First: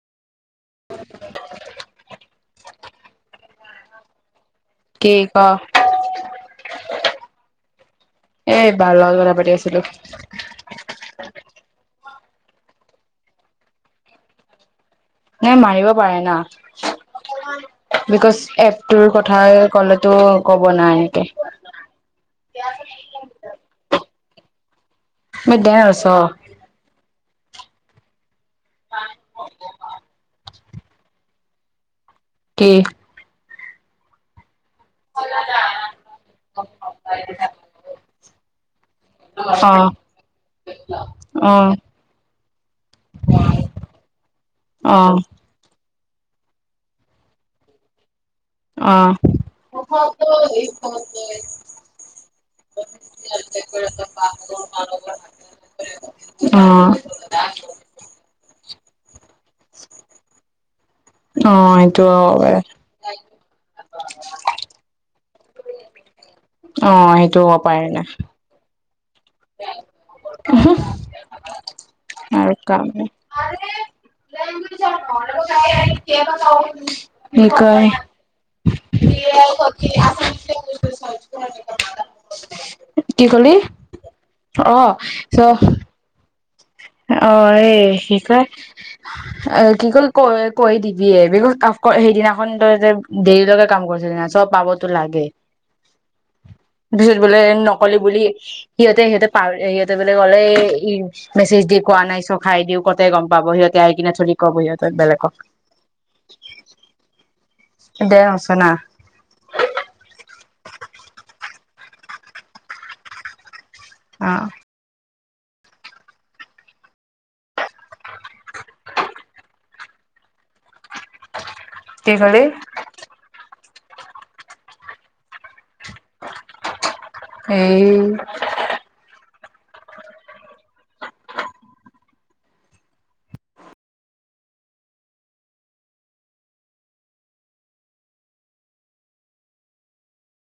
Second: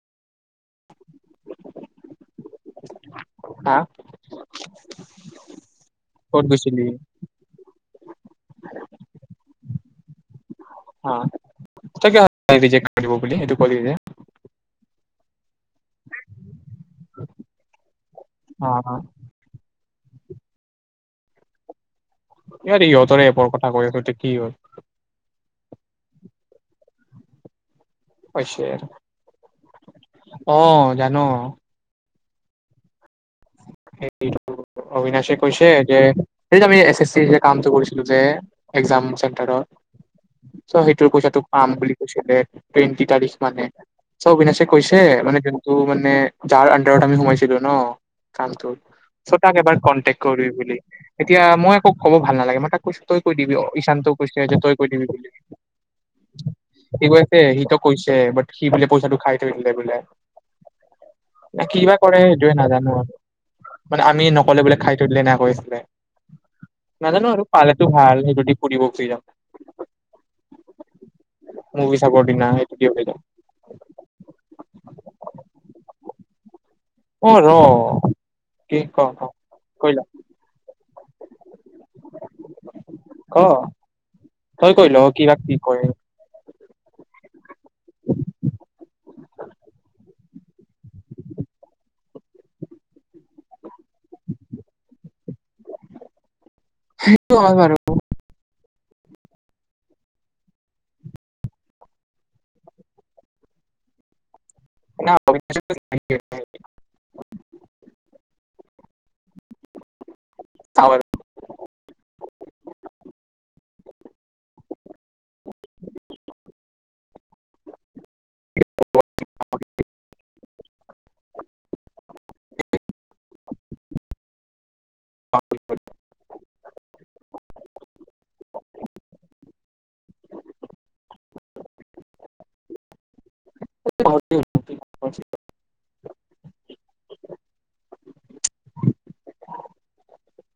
হা কি ক ক'ত গৈছিলি এ বাৰ লগত কথা পাতি আছিলো। হা তাকে ভাবি ৰিজেক্ট কৰিব বুলি সেইটো কলি যে নাই মাৰিব পাৰে না! বিকজ অ অ এপটোৰ কথা কলেতো ক'ব নাই এনেক। [unintelligible] ইহঁতৰে এপৰ কথা কৈ আছ [unintelligible] কি হ'ল? [inaudible] কৈছে। অ', জানো। কি? [inaudible] অবিনাশে কৈছে যে, সেই আমি এছ এছ চি যে কামটো কৰিছিলো যে একজাম চেণ্টাৰৰ, অ চ' সেইটো কৈছে তোক অ আম বুলি অ কৈছে‌ [unintelligible] চ' অবিনাশে অ কৈছে, ‌মানে জোনটো মান নে যাৰ আণ্ডাৰত আমি সোমাইছিলোঁ ন? কালটো, অ চ' তাক এবাৰ কনটেকট কৰিবি বুলি এতিয়া মই একো কব ভাল নালাগে, মই তাক কৈছো তই কৈ দিবি ঈশান্তও কৈছে যে তই কৈ দিবি বুলি। অ সি কৈছে, সিটো কৈছে বাট কি পইচাটো খায় ধুই দিলে বোলে। নে অ', কিবা সেইটো কৰে সেইটোৱে এ। নাজানো আৰু মানে আমি নকলে বোলে খাই থৈ দিলে না কৈছিলে। অ নাজানো সেইটো আৰু হ'ব পালেতো পাৰে নাই ভাল, সেইটোদি ফুৰিব শ্ৰীৰাম। মুভি চাবৰ দিনা আৰু সেইটো দি কাম ওলাই নাই যাম অ' কি ৰ কয় কি কওঁ ক কৈ ল। কি ক কলি? তই কৈ ল অ', কিবা চ কি কয় অ এই কি কয়, এ কি কলো কৈ কৈ দিবিয়ে, বিকজ [unintelligible] সিদিনাখন তই যে দেৰিলৈকে কাম কৰিছিলি নাই, চ' পাবতো লাগে। পিছত বোলে নকলি বুলি সিহঁতে সিহঁতে পাৰে সিহঁতে বুলি ক'লে, ই মেছেজ দি কোৱা নাই, চ' খাই দিও, কতে গম পাব সিহঁতি আহি কিনে থৰি ক'ব সিহঁতক বেলেগক। দে ৰচোনা। [unintelligible] অ'। কি ক'লি? [inaudible] এই। [inaudible]